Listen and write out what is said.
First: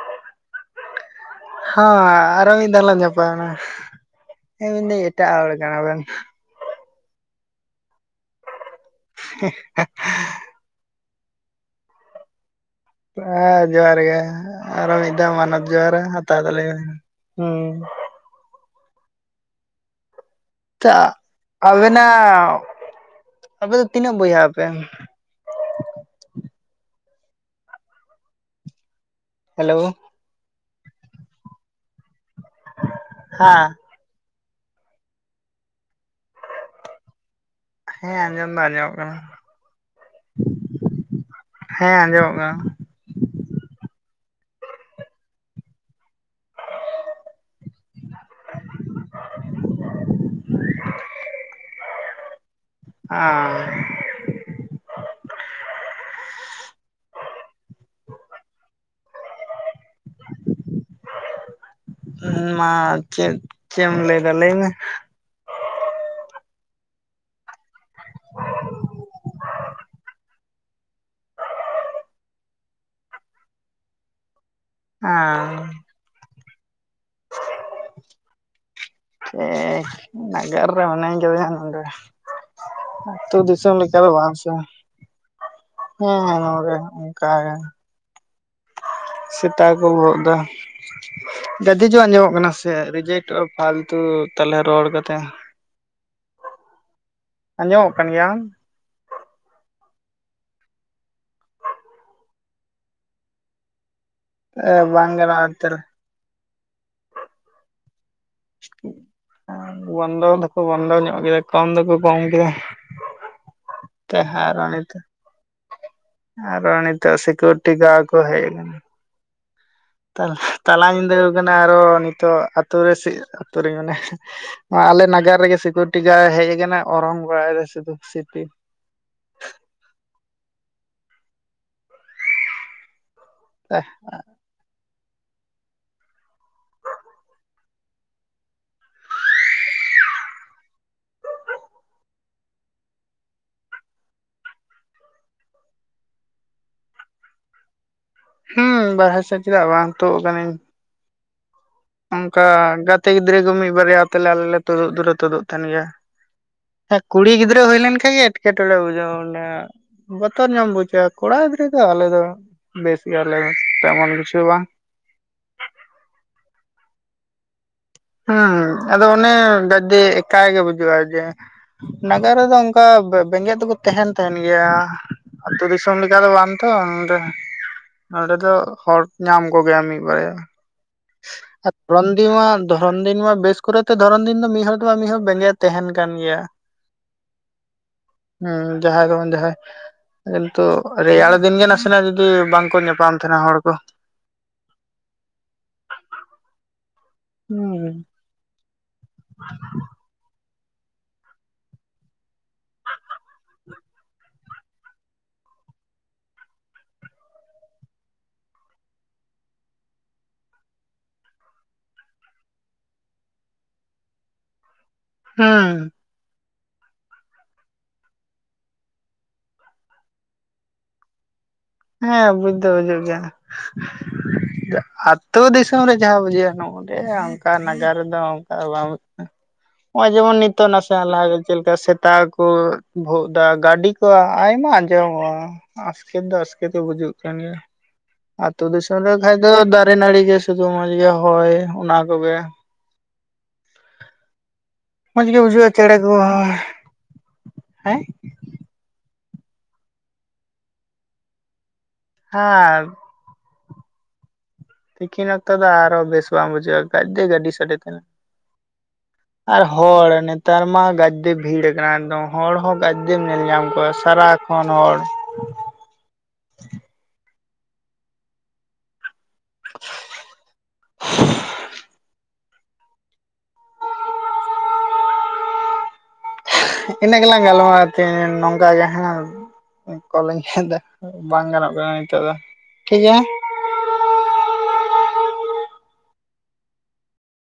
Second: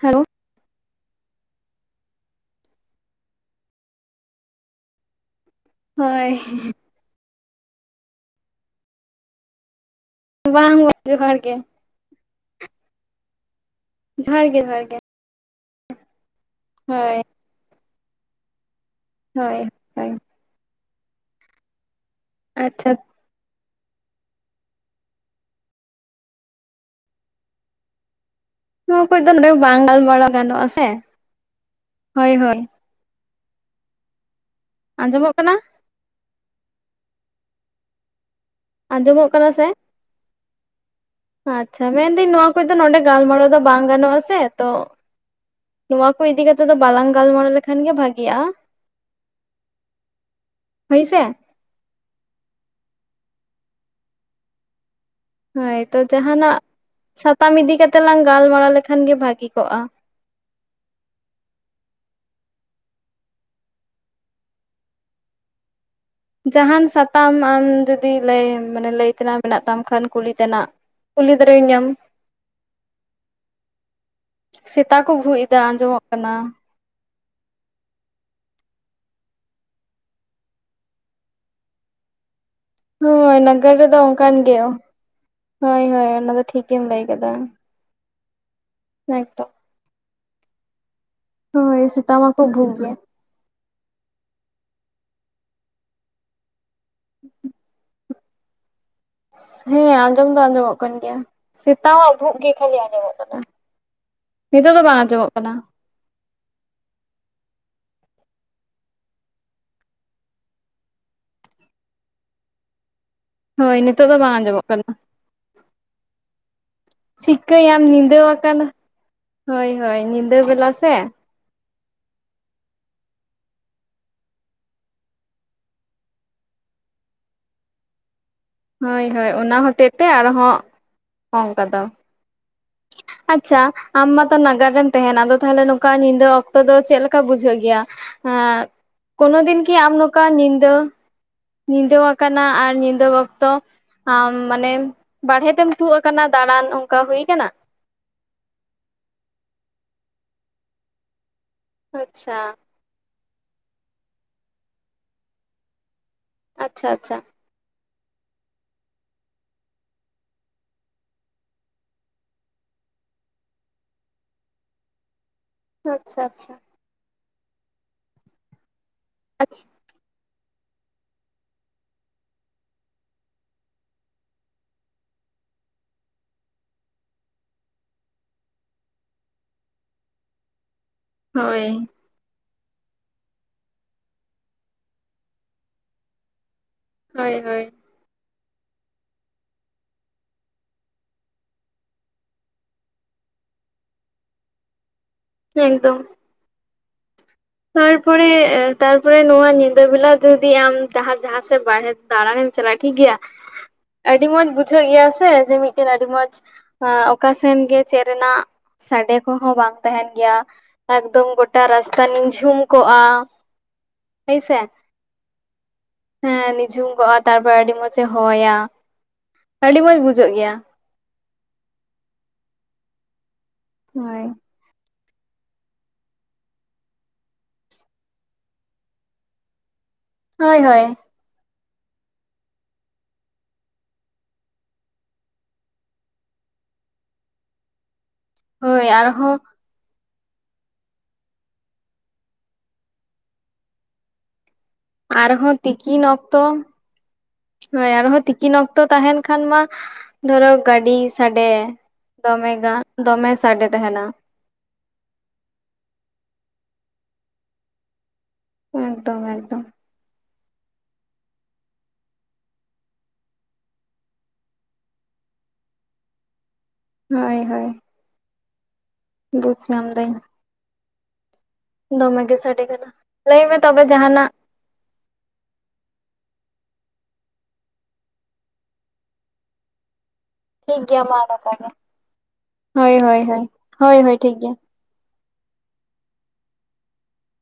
Hello. [inaudible] ᱦᱳ ᱟᱨᱳ ᱢᱤᱫᱷᱟᱣ ᱞᱟᱝ ᱧᱟᱯᱟᱢᱼᱟ ᱾ ᱦᱮᱸ ᱢᱤᱱᱫᱟᱹᱧ ᱮᱴᱟᱜ ᱦᱚᱲ ᱠᱟᱱᱟ ᱵᱮᱱ [unintelligible] [unintelligible] ᱵᱟᱝ ᱡᱚᱦᱟᱨ ᱜᱮ ᱦᱮᱸ ᱡᱚᱦᱟᱨ ᱜᱮ ᱟᱨᱚ ᱢᱤᱫ ᱫᱷᱟᱣ ᱢᱟᱱᱚᱛ ᱡᱚᱦᱟᱨ ᱦᱟᱛᱟᱣ ᱛᱟᱞᱤᱧ ᱢᱮ ᱦᱳᱭ ᱦᱩᱸ ᱦᱳᱭ ᱦᱳᱭ ᱛᱚ ᱟᱵᱮᱱᱟᱜ ᱟᱪᱪᱷᱟ ᱟᱯᱮ ᱫᱚ ᱛᱤᱱᱟᱹᱜ ᱵᱚᱭᱦᱟ ᱟᱯᱮ? ᱱᱚᱣᱟᱠᱚᱡ ᱫᱚ ᱱᱚᱰᱮ ᱫᱚ ᱦᱮᱞᱳ ᱵᱟᱝ ᱜᱟᱞᱢᱟᱨᱟᱣ ᱜᱟᱱᱚᱜᱼᱟ ᱥᱮ ᱦᱳᱭ ᱦᱳᱭ ᱦᱟᱸ ᱟᱸᱡᱚᱢᱚᱜ ᱠᱟᱱᱟ ᱦᱮᱸ ᱟᱸᱡᱚᱢ ᱫᱚ ᱟᱸᱡᱚᱢᱚᱜ ᱠᱟᱱᱟ ᱟᱪᱪᱷᱟ ᱦᱮᱸ ᱢᱮᱱᱫᱟᱤᱧ ᱟᱸᱡᱚᱢᱚᱜ ᱱᱚᱣᱟ ᱠᱟᱱᱟ ᱠᱚᱡ ᱫᱚ ᱱᱚᱰᱮ ᱜᱟᱞᱢᱟᱨᱟᱣ ᱫᱚ ᱵᱟᱝ ᱜᱟᱱᱚᱜ-ᱟ ᱥᱮ ᱛᱚ ᱱᱚᱣᱟ ᱠᱚ ᱤᱫᱤ ᱠᱟᱛᱮᱫ ᱫᱚ ᱵᱟᱞᱟᱝ ᱜᱟᱞᱢᱟᱨᱟᱣ ᱞᱮᱠᱷᱟᱱ ᱜᱮ ᱵᱷᱟᱜᱤ-ᱟ ᱦᱳᱭ ᱥᱮ ᱟᱻ ᱦᱳᱭ ᱛᱚ ᱡᱟᱦᱟᱸᱱᱟᱜ ᱥᱟᱛᱟᱢ ᱤᱫᱤ ᱠᱟᱛᱮᱜ ᱞᱟᱝ ᱜᱟᱞᱢᱟᱨᱟᱣ ᱞᱮᱠᱷᱟᱱ ᱜᱤ ᱵᱷᱟᱜᱤ ᱠᱚᱜ-ᱟ ᱢᱟ ᱪᱮᱫ ᱪᱮᱫ ᱮᱢ ᱞᱟᱹᱭ ᱫᱟ ᱞᱟᱹᱭ ᱢᱮ ᱡᱟᱦᱟᱱ ᱥᱟᱛᱟᱢ ᱟᱢ ᱡᱩᱫᱤ ᱞᱟᱹᱭ ᱢᱟᱱᱮ ᱞᱟᱹᱭ ᱛᱮᱱᱟᱜ ᱢᱮᱱᱟᱜ ᱛᱟᱢ ᱠᱷᱟᱱ ᱠᱩᱞᱤ ᱛᱮᱱᱟᱜ ᱠᱩᱞᱤ ᱫᱟᱨᱮᱤᱧᱟᱹᱢ [inaudible] ᱥᱮᱛᱟ ᱠᱚ ᱵᱷᱩᱜ ᱦᱮᱸ ᱮᱭᱟ ᱟᱸᱡᱚᱢᱚᱜ ᱠᱟᱱᱟ ᱦᱮ ᱱᱟᱜᱟᱨ ᱨᱮ ᱢᱚᱱᱟᱹᱧ ᱠᱟᱫᱤᱧᱟ ᱱᱚᱰᱮ ᱟᱛᱩ ᱦᱳᱭ ᱱᱟᱜᱟᱨ ᱫᱤᱥᱚᱢ ᱨᱮᱫᱚ ᱞᱮᱠᱟ ᱫᱚ ᱵᱟᱝ ᱚᱱᱠᱟᱱ ᱥᱮ ᱜᱮ ᱦᱳᱭ ᱦᱳᱭ ᱚᱱᱟ ᱦᱮᱸ ᱫᱚ ᱱᱚᱰᱮ ᱴᱷᱤᱠᱮᱢ ᱞᱟᱹᱭ ᱚᱝᱠᱟ ᱠᱟᱫᱟ ᱜᱮ ᱮᱠᱫᱚᱢ᱾ ᱥᱮᱛᱟ ᱠᱚ ᱵᱷᱳᱜ ᱫᱟ ᱦᱳᱭ ᱜᱟᱹᱫᱤᱡᱳᱨ ᱥᱮᱛᱟ ᱟᱸᱡᱚᱢᱚᱜ ᱢᱟᱠᱚ ᱠᱟᱱᱟ ᱵᱷᱩᱜ ᱥᱮ ᱜᱮᱭᱟ᱾ ᱨᱤᱡᱮᱠᱴ ᱛᱚ ᱯᱷᱟᱞᱛᱩ ᱛᱟᱞᱮ ᱨᱚᱲ ᱠᱟᱛᱮ [inaudible] ᱟᱸᱡᱚᱢᱚᱜ ᱠᱟᱱ ᱜᱮᱭᱟ ᱟᱢ ᱦᱮᱸ ᱟᱸᱡᱚᱢ ᱫᱚ ᱟᱸᱡᱚᱢᱚᱜ ᱠᱟᱱ ᱜᱮᱭᱟ ᱥᱮᱛᱟ ᱣᱟᱜ ᱵᱷᱩᱜ ᱜᱮ ᱠᱷᱟᱹᱞᱤ ᱟᱸᱡᱚᱢᱚᱜ ᱠᱟᱱᱟ ᱱᱤᱛᱚᱜ ᱫᱚ ᱵᱟᱝ ᱟᱸᱡᱚᱢᱚᱜ ᱜᱟᱱᱚᱜᱼᱟ ᱠᱟᱱᱟ ᱮᱱᱛᱮᱫ ᱵᱚᱱᱫᱚ ᱫᱚᱠᱚ ᱵᱚᱱᱫᱚ ᱧᱚᱜ ᱠᱮᱫᱟ ᱠᱚᱢ ᱫᱚᱠᱚ ᱠᱚᱢ ᱠᱮᱫᱟ ᱦᱳᱭ ᱱᱤᱛᱚᱜ ᱫᱚ ᱵᱟᱝ ᱟᱸᱡᱚᱢᱚᱜ ᱛᱟᱦᱟᱨᱟ ᱠᱟᱱᱟ᱾ ᱱᱤᱛᱚᱜ ᱟᱨᱚ ᱱᱤᱛᱚᱜ ᱥᱤᱠᱩᱨᱤᱴᱤ ᱪᱤᱠᱟᱹᱭᱟᱢ ᱜᱟᱲ ᱠᱩ ᱧᱤᱫᱟᱹ ᱦᱮᱡ ᱟᱠᱟᱱᱟ᱾ ᱠᱟᱱᱟ ᱦᱳᱭ ᱦᱳᱭ ᱧᱤᱫᱟᱹ ᱵᱮᱞᱟ ᱛᱟᱞᱟ ᱥᱮ ᱧᱤᱫᱟᱹ ᱠᱟᱱᱟ ᱟᱨᱚ ᱱᱤᱛᱚᱜ ᱟᱛᱩ ᱨᱮ ᱥᱤ ᱟᱛᱩ ᱨᱮᱧ ᱢᱮᱱᱮᱜ ᱟᱞᱮ ᱱᱟᱜᱟᱨ ᱨᱮᱜᱮ ᱥᱤᱠᱩᱨᱤᱴᱤ ᱜᱟᱲ ᱦᱮᱡ ᱟᱠᱟᱱᱟ ᱚᱨᱚᱝ ᱵᱟᱲᱟᱭ ᱫᱟᱭ ᱥᱩᱫᱩ ᱥᱤᱴᱤ ᱦᱳᱭ ᱦᱳᱭ ᱚᱱᱟ ᱦᱚᱛᱮᱜ ᱛᱮ ᱟᱨᱦᱚᱸ ᱚᱝᱠᱟ ᱫᱚ ᱟᱪᱪᱷᱟ ᱟᱢ ᱢᱟ ᱱᱟᱜᱟᱨ ᱨᱮᱢ ᱛᱟᱦᱮᱱ ᱟᱫᱚ ᱛᱟᱦᱞᱮ ᱱᱚᱝᱠᱟ ᱧᱤᱫᱟᱹ ᱚᱠᱛᱚ ᱫᱚ ᱪᱮᱫ ᱞᱮᱠᱟ ᱵᱩᱡᱷᱟᱹᱜ ᱜᱮᱭᱟ ᱠᱳᱱᱳ ᱫᱤᱱ ᱠᱤ ᱟᱢ ᱱᱚᱠᱟ ᱧᱤᱫᱟᱹ ᱧᱤᱫᱟᱹᱣᱟ ᱠᱟᱱᱟ ᱟᱨ ᱧᱤᱫᱟᱹ ᱛᱚ ᱟᱢ ᱢᱟᱱᱮ ᱵᱟᱲᱦᱮ ᱛᱮᱢ ᱛᱩᱫ ᱟᱠᱟᱱᱟ ᱫᱟᱬᱟᱱ ᱚᱝᱠᱟ ᱦᱩᱭ ᱟᱠᱟᱱᱟ ᱦᱩᱸ ᱵᱟᱨᱦᱮ ᱥᱮᱫ ᱪᱮᱫᱟᱜ ᱵᱟᱝ ᱛᱩᱜ ᱟᱠᱟᱱᱤᱧ ᱟᱪᱪᱷᱟ ᱚᱝᱠᱟ ᱜᱟᱛᱮ ᱜᱤᱫᱽᱨᱟᱹ ᱠᱚ ᱢᱤᱫ ᱵᱟᱨᱭᱟ ᱛᱮᱞᱮ ᱟᱞᱮ ᱞᱮ ᱛᱩᱫᱩᱜ ᱫᱚᱞᱮ ᱛᱩᱫᱩᱜ ᱛᱟᱦᱮᱱ ᱜᱮᱭᱟ ᱟᱪᱪᱷᱟ ᱦᱮᱸ ᱟᱪᱪᱷᱟ ᱠᱩᱲᱤ ᱜᱤᱫᱽᱨᱟᱹ ᱦᱩᱭ ᱞᱮᱱᱠᱷᱟᱱ ᱜᱮ ᱮᱴᱠᱮᱴᱚᱬᱮ ᱵᱩᱡᱷᱟᱹᱣᱟ ᱩᱱᱟᱹᱜ᱾ ᱵᱚᱛᱚᱨ ᱧᱟᱢ ᱵᱩᱡᱟ ᱠᱚᱲᱟ ᱜᱤᱫᱽᱨᱟᱹ ᱫᱚ ᱟᱞᱮ ᱫᱚ ᱵᱮᱥ ᱜᱮᱭᱟᱞᱮ ᱛᱮᱢᱚᱱ ᱠᱤᱪᱷᱩ ᱵᱟᱝ᱾ ᱟᱪᱪᱷᱟ, ᱟᱪᱪᱷᱟ, ᱦᱮᱸ ᱟᱫᱚ ᱚᱱᱮ ᱟᱪᱪᱷᱟ ᱜᱟᱡᱫᱮ ᱮᱠᱟᱭ ᱜᱮ ᱵᱩᱡᱩᱜᱼᱟ ᱡᱮ ᱱᱟᱜᱟᱨ ᱨᱮᱫᱚ ᱚᱱᱠᱟ ᱵᱮᱸᱜᱮᱫ ᱫᱚᱠᱚ ᱛᱟᱦᱮᱱ ᱛᱟᱦᱮᱱ ᱜᱮᱭᱟ᱾ ᱟᱹᱛᱩ ᱫᱤᱥᱚᱢ ᱞᱮᱠᱟ ᱫᱚ ᱵᱟᱝ ᱛᱚ ᱱᱚᱰᱮᱼᱼ ᱱᱚᱰᱮ ᱫᱚ ᱦᱚᱲ ᱧᱟᱢ ᱠᱚᱜᱮᱭᱟᱢ ᱢᱤᱫ ᱵᱟᱨᱭᱟ ᱦᱳᱭ ᱟᱨ [unintelligible] ᱫᱤᱱ ᱢᱟ ᱫᱷᱚᱨᱚᱱ ᱫᱤᱱ ᱢᱟ ᱵᱮᱥ ᱠᱚᱨᱮ ᱛᱮ ᱫᱷᱚᱨᱚᱱ ᱫᱤᱱ ᱫᱚ ᱢᱤᱫ ᱦᱚᱲ ᱫᱚ ᱢᱤᱫ ᱦᱚᱲ ᱵᱮᱸᱜᱮᱫ ᱛᱟᱦᱮᱱ ᱠᱟᱱ ᱜᱮᱭᱟ᱾ ᱦᱳᱭ, ᱦᱳᱭ ᱦᱩᱸ ᱡᱟᱦᱟᱸᱭ ᱫᱚ ᱵᱟᱝ ᱡᱟᱦᱟᱸᱭᱼ ᱠᱤᱱᱛᱩ ᱨᱮᱭᱟᱲ ᱫᱤᱱ ᱜᱮ ᱱᱟᱥᱮᱱᱟᱜ ᱡᱩᱫᱤ ᱵᱟᱝᱠᱚ ᱧᱟᱯᱟᱢ ᱛᱟᱦᱮᱱᱟ ᱦᱚᱲ ᱠᱚ᱾ ᱦᱮ ᱮᱠᱫᱚᱢᱼᱼ ᱦᱩᱸ ᱛᱟᱨᱯᱚᱨᱮ ᱛᱟᱨᱯᱚᱨᱮ ᱱᱚᱣᱟ ᱧᱤᱫᱟᱹ ᱵᱮᱞᱟᱼᱼ ᱡᱩᱫᱤ ᱟᱢ ᱛᱟᱦᱟᱸ ᱡᱟᱦᱟᱸ ᱥᱮᱫ ᱵᱟᱦᱨᱮ ᱫᱟᱰᱟᱱ ᱮᱢ ᱪᱟᱞᱟᱜᱼᱟ ᱴᱷᱤᱠ ᱜᱮᱭᱟᱼᱼ ᱟᱹᱰᱤ ᱢᱚᱸᱡᱽ ᱵᱩᱡᱷᱟᱹᱜ ᱜᱮᱭᱟ ᱥᱮ ᱡᱮ ᱢᱤᱫᱴᱮᱱ ᱟᱹᱰᱤ ᱢᱚᱸᱡᱽ ᱚᱠᱟ ᱥᱮᱱ ᱜᱮ ᱪᱮᱫ ᱨᱮᱱᱟᱜᱼᱼ ᱥᱟᱰᱮ ᱠᱚᱦᱚᱸ ᱵᱟᱝ ᱛᱟᱸᱦᱮᱱ ᱜᱮᱭᱟ ᱮᱠᱫᱚᱢ ᱜᱚᱴᱟ ᱨᱟᱥᱛᱟ ᱱᱤᱸᱡᱷᱩᱢᱼᱼ ᱡᱷᱩᱢ ᱠᱚᱜᱼᱟ ᱦᱳᱭᱥᱮ ᱦᱩᱸᱻ ᱦᱮᱸ ᱱᱤᱡᱷᱩᱢ ᱠᱚᱜᱼᱟ ᱛᱟᱨᱯᱚᱨᱮ ᱟᱹᱰᱤ ᱢᱚᱸᱡᱽ ᱮ ᱦᱚᱭᱟ ᱟᱹᱰᱤ ᱢᱚᱸᱡᱽ ᱵᱩᱡᱷᱟᱹᱜ ᱜᱮᱭᱟ᱾ ᱦᱮᱸ ᱵᱩᱡ ᱫᱚ ᱵᱩᱡᱩᱜ ᱜᱮᱭᱟ᱾ ᱦᱳᱭ ᱟ ᱟᱹᱛᱩ ᱫᱤᱥᱚᱢ ᱨᱮ ᱡᱟᱦᱟᱸ ᱵᱩᱡᱷᱟᱹᱜᱼᱟ ᱱᱚᱜᱼ ᱚᱰᱮ ᱚᱱᱠᱟ ᱱᱟᱜᱟᱨ ᱨᱮᱫᱚ ᱚᱱᱠᱟ ᱵᱟᱝ ᱵᱩᱡᱷᱟᱹᱣᱼᱼ ᱱᱚᱜ-ᱚᱭ ᱡᱮᱢᱚᱱ ᱦᱳᱭ ᱱᱤᱛᱚᱜ ᱦᱳᱭ ᱱᱟᱥᱮ ᱞᱟᱦᱟ ᱜᱮᱼᱼ ᱪᱮᱫ ᱞᱮᱠᱟ ᱥᱮᱛᱟ ᱠᱚ ᱵᱷᱚᱜ ᱫᱟ ᱜᱟᱹᱰᱤ ᱠᱚ ᱟᱭᱢᱟ ᱟᱸᱡᱚᱢᱚᱜᱼᱟ᱾ ᱟᱥᱠᱮᱛ ᱫᱚ ᱟᱥᱠᱮᱛ ᱜᱮ ᱵᱩᱡᱩᱜ ᱠᱟᱱᱟ ᱟᱹᱛᱩ ᱦᱳᱭ ᱫᱤᱥᱚᱢ ᱨᱮ ᱠᱷᱟᱡ ᱟᱨᱦᱚᱸ ᱫᱚᱼᱼ ᱫᱟᱨᱮ ᱱᱟᱹᱲᱤ ᱜᱮ ᱥᱩᱫᱩ ᱢᱚᱸᱡᱽ ᱜᱮ ᱦᱚᱭ ᱚᱱᱟ ᱠᱚᱜᱮᱼᱼ ᱢᱚᱸᱡᱽ ᱜᱮ ᱟᱨᱦᱚᱸ ᱵᱩᱡᱷᱟᱹᱜᱼᱟ ᱪᱮᱬᱮ ᱛᱤᱸᱠᱤᱱ ᱠᱚ ᱚᱠᱛᱚ ᱦᱳᱭ ᱦᱮᱸ ᱟᱨᱦᱚᱸ ᱛᱤᱠᱼᱼ ᱛᱤᱠᱤᱱ ᱚᱠᱛᱚ ᱛᱟᱸᱦᱮᱱ ᱠᱷᱟᱱ ᱢᱟ ᱫᱷᱚᱨᱚ ᱜᱟᱹᱰᱤ ᱥᱟᱰᱮᱼᱼ ᱫᱚᱢᱮ ᱟᱨ ᱜᱟᱱ ᱫᱚᱢᱮ ᱥᱟᱰᱮ ᱛᱟᱸᱦᱮᱱᱟ᱾ ᱛᱤᱠᱤᱱ ᱚᱠᱛᱚ ᱫᱚ ᱟᱨᱚ ᱵᱮᱥ ᱵᱟᱝ ᱵᱩᱡᱷᱟᱹᱜᱼᱟ ᱠᱟᱡ ᱫᱚ ᱜᱟᱹᱰᱤ ᱥᱟᱰᱮ ᱛᱟᱦᱮᱱᱟ᱾ ᱮᱠᱫᱚᱢ ᱮᱠᱫᱚᱢ ᱟᱨ ᱦᱚᱲ ᱱᱮᱛᱟᱨ ᱢᱟ ᱜᱟᱰᱼᱼ ᱟᱰᱤ ᱵᱷᱤᱲ ᱟᱠᱟᱱᱟ ᱮᱠᱫᱚᱢ ᱦᱚᱲ ᱦᱚᱸ ᱜᱟᱫᱫᱮ ᱧᱮᱞ ᱧᱟᱢ ᱠᱚᱣᱟ ᱥᱟᱨᱟᱠᱷᱚᱱ ᱦᱚᱲ᱾ ᱦᱳᱭ, ᱦᱳᱭ ᱵᱩᱡᱽ ᱧᱟᱢ ᱫᱟᱹᱧ ᱫᱚᱢᱮ ᱜᱮ ᱥᱟᱰᱮ ᱠᱟᱱᱟ᱾ ᱞᱟᱹᱭᱢᱮ ᱛᱚᱵᱮ ᱡᱟᱸᱦᱟᱱᱟᱜ? ᱤᱱᱟᱹ ᱜᱮᱞᱟᱝ ᱜᱟᱞᱢᱟᱨᱼᱟ ᱛᱮᱦ ᱱᱚᱝᱠᱟ ᱜᱮ ᱠᱚᱞᱟᱸᱧᱼᱼ ᱴᱷᱤᱠ ᱦᱮᱫᱟᱜ ᱜᱮᱭᱟ ᱢᱟ ᱵᱟᱝ ᱱᱚᱝᱠᱟ ᱜᱮ ᱜᱟᱱᱚᱜ ᱠᱟᱱᱟ ᱱᱤᱸᱛᱚᱜ ᱫᱚ ᱦᱳᱭ ᱴᱷᱤᱠ ᱜᱮᱭᱟ᱾ ᱦᱳᱭ ᱦᱳᱭ ᱦᱳᱭ ᱦᱳᱭ ᱴᱷᱤᱠ ᱜᱮᱭᱟ᱾